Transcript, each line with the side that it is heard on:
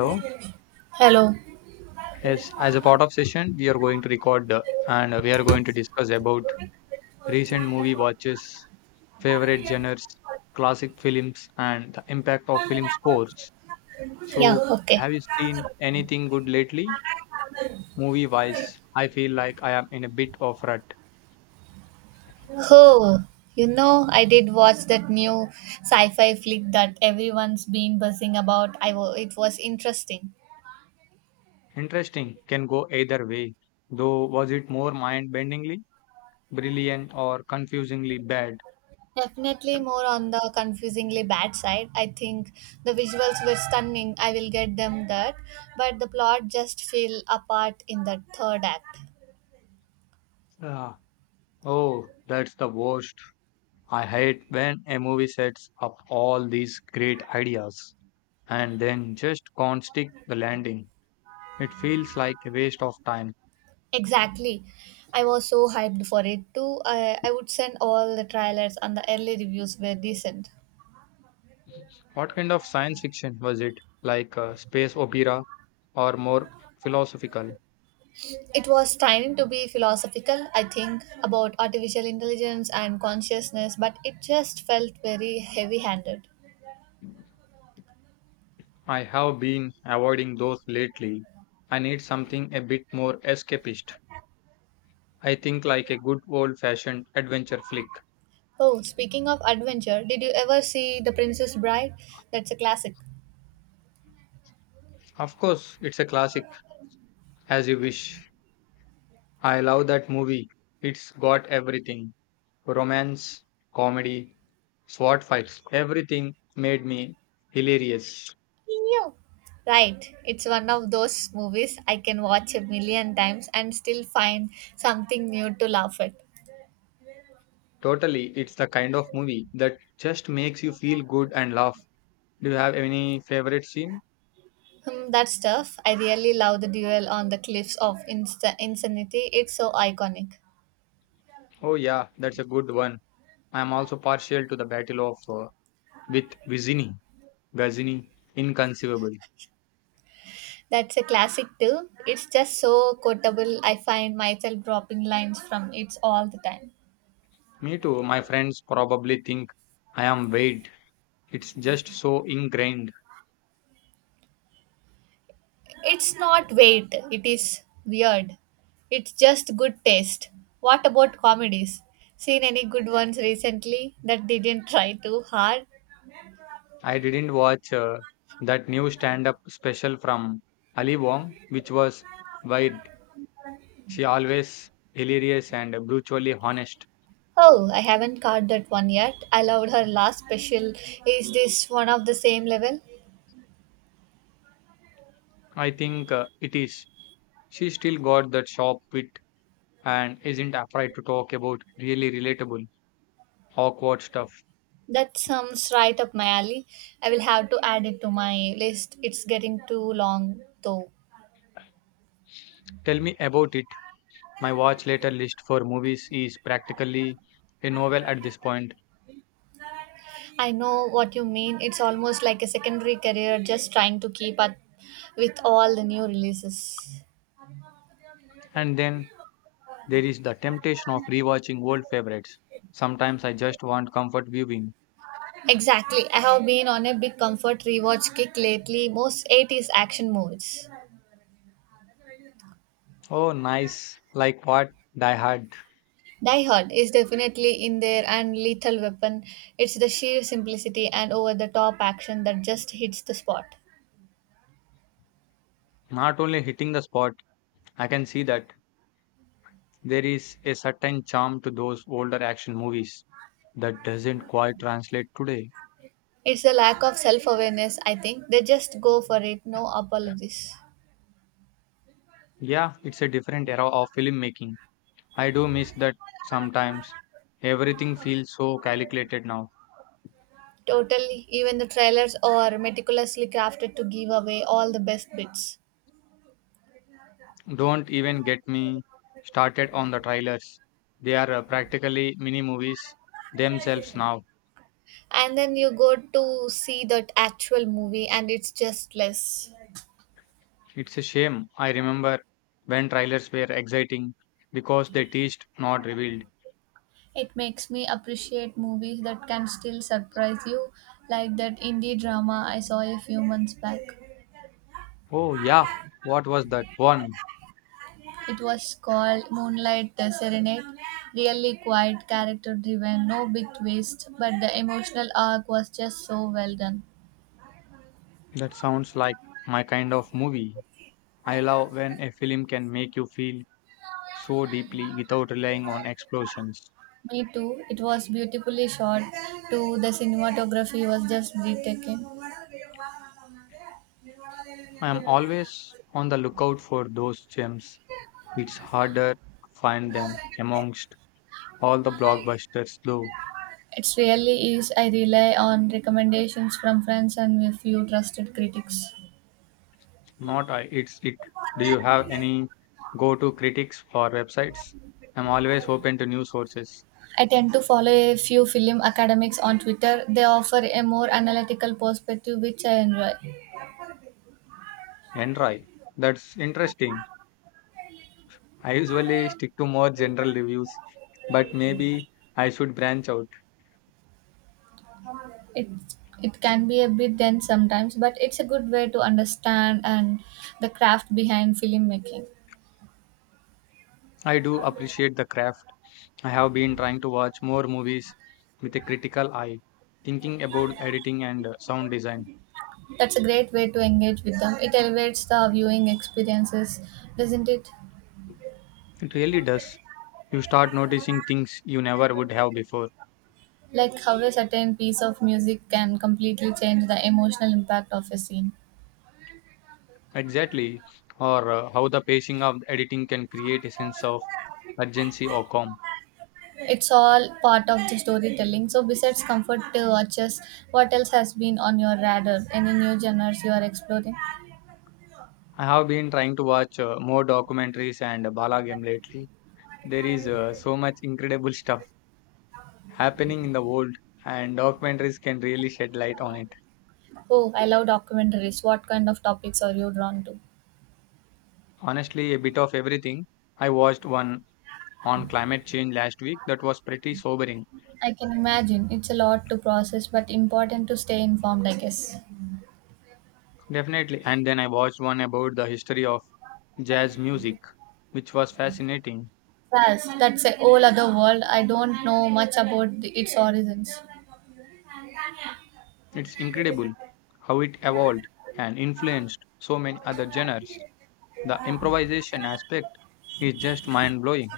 left: So,
right: Hello.
left: yes, as a part of session, we are going to record and we are going to discuss about recent movie watches, favorite genres, classic films, and the impact of film scores.
right: Yeah,
left: So,
right: okay.
left: have you seen anything good lately, movie wise? I feel like I am in a bit of rut.
right: Oh, I did watch that new sci fi flick that everyone's been buzzing about. I wa It was interesting.
left: Interesting, can go either way. Though, was it more mind bendingly brilliant or confusingly bad?
right: Definitely more on the confusingly bad side. I think the visuals were stunning. I will get them that, but the plot just fell apart in the third act.
left: Ah, oh, that's the worst. I hate when a movie sets up all these great ideas and then just can't stick the landing. It feels like a waste of time.
right: Exactly. I was so hyped for it too. I would send all the trailers and the early reviews were decent.
left: What kind of science fiction was it? Like space opera or more philosophical?
right: It was trying to be philosophical, I think, about artificial intelligence and consciousness, but it just felt very heavy handed.
left: I have been avoiding those lately. I need something a bit more escapist. I think like a good old fashioned adventure flick.
right: Oh, speaking of adventure, did you ever see The Princess Bride? That's a classic.
left: Of course, it's a classic, as you wish. I love that movie. It's got everything: romance, comedy, sword fights, everything made me hilarious.
right: Yeah. Right, it's one of those movies I can watch a million times and still find something new to laugh at.
left: Totally, it's the kind of movie that just makes you feel good and laugh. Do you have any favorite scene?
right: Hmm, that stuff, I really love the duel on the cliffs of insanity. It's so iconic.
left: Oh, yeah, that's a good one. I'm also partial to the Battle of with Vizini, Gazini, inconceivable.
right: That's a classic too. It's just so quotable. I find myself dropping lines from it all the time.
left: Me too, my friends probably think I am weird. It's just so ingrained.
right: It's not weight, it is weird. It's just good taste. What about comedies? Seen any good ones recently that didn't try too hard?
left: I didn't watch that new stand up special from Ali Wong, which was wide. She always hilarious and brutally honest.
right: Oh, I haven't caught that one yet. I loved her last special. Is this one of the same level?
left: I think it is. She still got that sharp wit and isn't afraid to talk about really relatable, awkward stuff.
right: That sounds right up my alley. I will have to add it to my list. It's getting too long though.
left: Tell me about it. My watch later list for movies is practically a novel at this point.
right: I know what you mean. It's almost like a secondary career just trying to keep up with all the new releases.
left: And then there is the temptation of rewatching old favorites. Sometimes I just want comfort viewing.
right: Exactly. I have been on a big comfort rewatch kick lately. Most 80s action movies.
left: Oh, nice. Like what? Die Hard.
right: Die Hard is definitely in there and Lethal Weapon. It's the sheer simplicity and over the top action that just hits the spot.
left: Not only hitting the spot, I can see that there is a certain charm to those older action movies that doesn't quite translate today.
right: It's the lack of self awareness, I think. They just go for it, no apologies.
left: Yeah, it's a different era of filmmaking. I do miss that sometimes. Everything feels so calculated now.
right: Totally. Even the trailers are meticulously crafted to give away all the best bits.
left: Don't even get me started on the trailers. They are practically mini movies themselves now.
right: And then you go to see that actual movie and it's just less.
left: It's a shame. I remember when trailers were exciting because they teased, not revealed.
right: It makes me appreciate movies that can still surprise you, like that indie drama I saw a few months back.
left: Oh, yeah, what was that one?
right: It was called Moonlight the Serenade. Really quiet, character driven, no big twist, but the emotional arc was just so well done.
left: That sounds like my kind of movie. I love when a film can make you feel so deeply without relying on explosions.
right: Me too. It was beautifully shot. Too, the cinematography was just breathtaking.
left: I am always on the lookout for those gems. It's harder to find them amongst all the blockbusters, though.
right: It really is. I rely on recommendations from friends and a few trusted critics.
left: Not I, it's it. Do you have any go-to critics for websites? I'm always open to new sources.
right: I tend to follow a few film academics on Twitter. They offer a more analytical perspective, which I enjoy.
left: And try. That's interesting. I usually stick to more general reviews, but maybe I should branch out.
right: it it can be a bit dense sometimes, but it's a good way to understand and the craft behind filmmaking.
left: I do appreciate the craft. I have been trying to watch more movies with a critical eye, thinking about editing and sound design.
right: That's a great way to engage with them. It elevates the viewing experiences, doesn't it?
left: It really does. You start noticing things you never would have before.
right: Like how a certain piece of music can completely change the emotional impact of a scene.
left: Exactly. Or how the pacing of editing can create a sense of urgency or calm.
right: It's all part of the storytelling. So, besides comfort watches, what else has been on your radar? Any new genres you are exploring?
left: I have been trying to watch more documentaries and Bala game lately. There is so much incredible stuff happening in the world, and documentaries can really shed light on it.
right: Oh, I love documentaries. What kind of topics are you drawn to?
left: Honestly, a bit of everything. I watched one on climate change last week that was pretty sobering.
right: I can imagine it's a lot to process, but important to stay informed, I guess.
left: Definitely. And then I watched one about the history of jazz music, which was fascinating.
right: Yes, that's a whole other world. I don't know much about the, its origins.
left: It's incredible how it evolved and influenced so many other genres. The improvisation aspect is just mind blowing.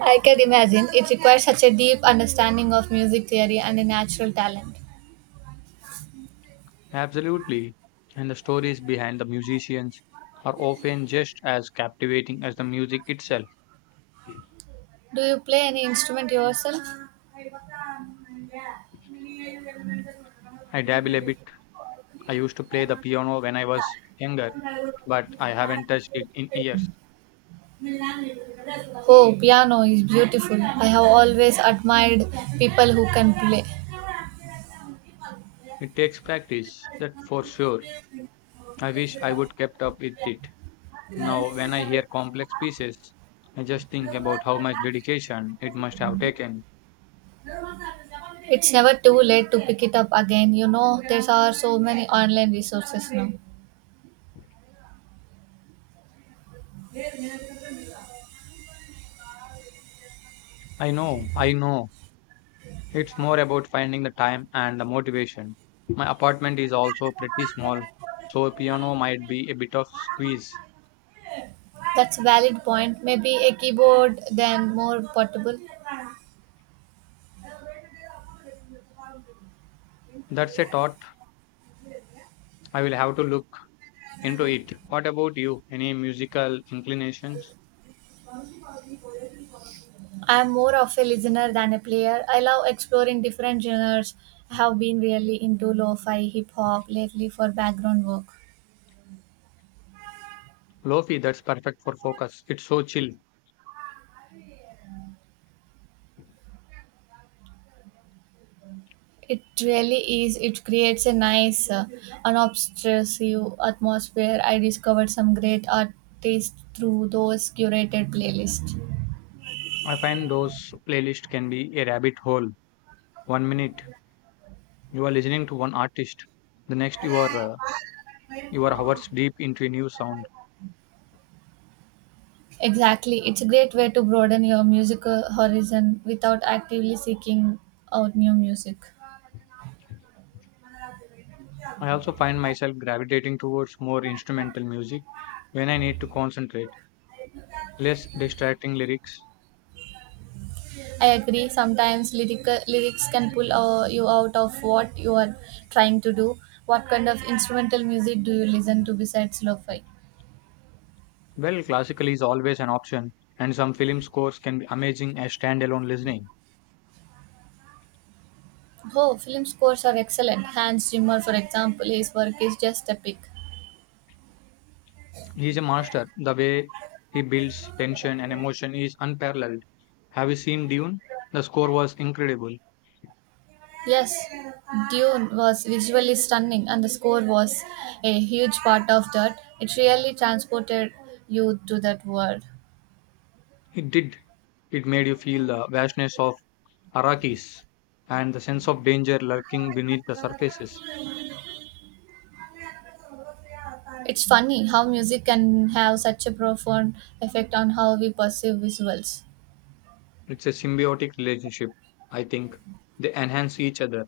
right: I can imagine. It requires such a deep understanding of music theory and a natural talent.
left: Absolutely. And the stories behind the musicians are often just as captivating as the music itself.
right: Do you play any instrument yourself?
left: I dabble a bit. I used to play the piano when I was younger, but I haven't touched it in years.
right: Oh, piano is beautiful. I have always admired people who can play.
left: It takes practice, that for sure. I wish I would kept up with it. Now, when I hear complex pieces, I just think about how much dedication it must have taken.
right: It's never too late to pick it up again. You know, there are so many online resources now.
left: I know. It's more about finding the time and the motivation. My apartment is also pretty small, so a piano might be a bit of squeeze.
right: That's a valid point. Maybe a keyboard then, more portable.
left: That's a thought. I will have to look into it. What about you? Any musical inclinations?
right: I'm more of a listener than a player. I love exploring different genres. I have been really into lo-fi hip hop lately for background work.
left: Lofi, that's perfect for focus. It's so chill.
right: It really is. It creates a nice, unobtrusive atmosphere. I discovered some great artists through those curated playlists.
left: I find those playlists can be a rabbit hole. One minute you are listening to one artist, the next you are you are hours deep into a new sound.
right: Exactly. It's a great way to broaden your musical horizon without actively seeking out new music.
left: I also find myself gravitating towards more instrumental music when I need to concentrate, less distracting lyrics.
right: I agree. Sometimes lyrical, lyrics can pull you out of what you are trying to do. What kind of instrumental music do you listen to besides lo-fi?
left: Well, classical is always an option, and some film scores can be amazing as standalone listening.
right: Oh, film scores are excellent. Hans Zimmer, for example, his work is just epic.
left: He is a master. The way he builds tension and emotion is unparalleled. Have you seen Dune? The score was incredible.
right: Yes, Dune was visually stunning, and the score was a huge part of that. It really transported you to that world.
left: It did. It made you feel the vastness of Arrakis and the sense of danger lurking beneath the surfaces.
right: It's funny how music can have such a profound effect on how we perceive visuals.
left: It's a symbiotic relationship, I think. They enhance each other.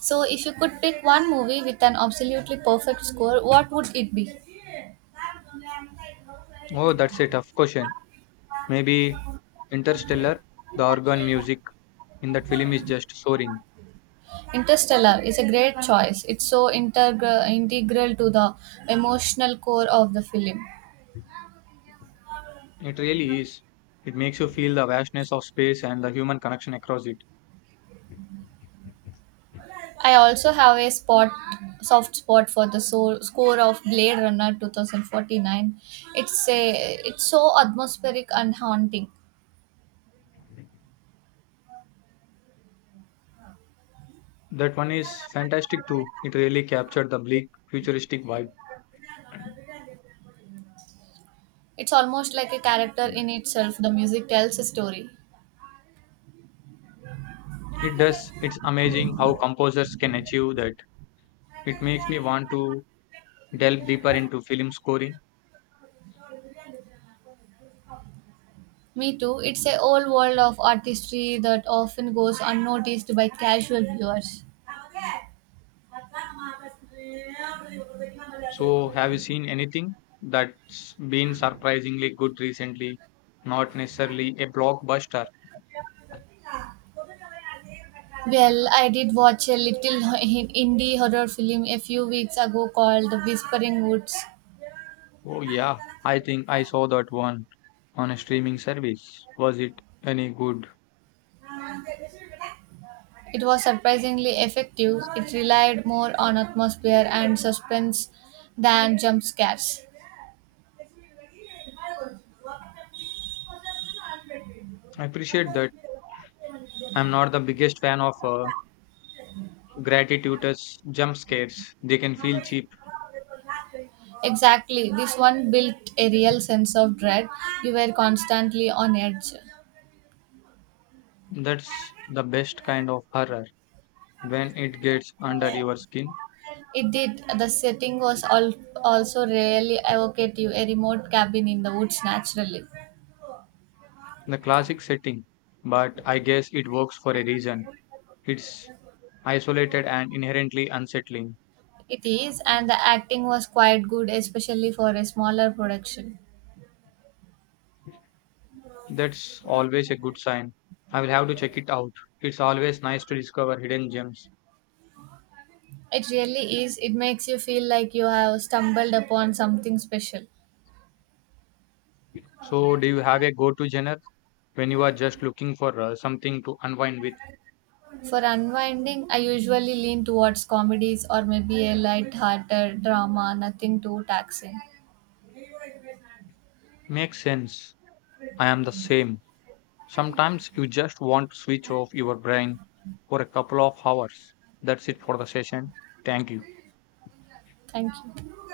right: So, if you could pick one movie with an absolutely perfect score, what would it be?
left: Oh, that's a tough question. Maybe Interstellar, the organ music in that film is just soaring.
right: Interstellar is a great choice. It's so integral to the emotional core of the film.
left: It really is. It makes you feel the vastness of space and the human connection across it.
right: I also have a spot, soft spot for the soul, score of Blade Runner 2049. It's so atmospheric and haunting.
left: That one is fantastic too. It really captured the bleak, futuristic vibe.
right: It's almost like a character in itself. The music tells a story.
left: It does. It's amazing how composers can achieve that. It makes me want to delve deeper into film scoring.
right: Me too. It's a whole world of artistry that often goes unnoticed by casual viewers.
left: So, have you seen anything that's been surprisingly good recently? Not necessarily a blockbuster.
right: Well, I did watch a little indie horror film a few weeks ago called The Whispering Woods.
left: Oh, yeah, I think I saw that one on a streaming service. Was it any good?
right: It was surprisingly effective. It relied more on atmosphere and suspense than jump scares.
left: I appreciate that. I'm not the biggest fan of gratuitous jump scares. They can feel cheap.
right: Exactly. This one built a real sense of dread. You were constantly on edge.
left: That's the best kind of horror when it gets under your skin.
right: It did. The setting was also really evocative, a remote cabin in the woods naturally.
left: The classic setting, but I guess it works for a reason. It's isolated and inherently unsettling.
right: It is, and the acting was quite good, especially for a smaller production.
left: That's always a good sign. I will have to check it out. It's always nice to discover hidden gems.
right: It really is. It makes you feel like you have stumbled upon something special.
left: So, do you have a go to genre when you are just looking for something to unwind with?
right: For unwinding, I usually lean towards comedies or maybe a light-hearted drama, nothing too taxing.
left: Makes sense. I am the same. Sometimes you just want to switch off your brain for a couple of hours. That's it for the session. Thank you.
right: Thank you.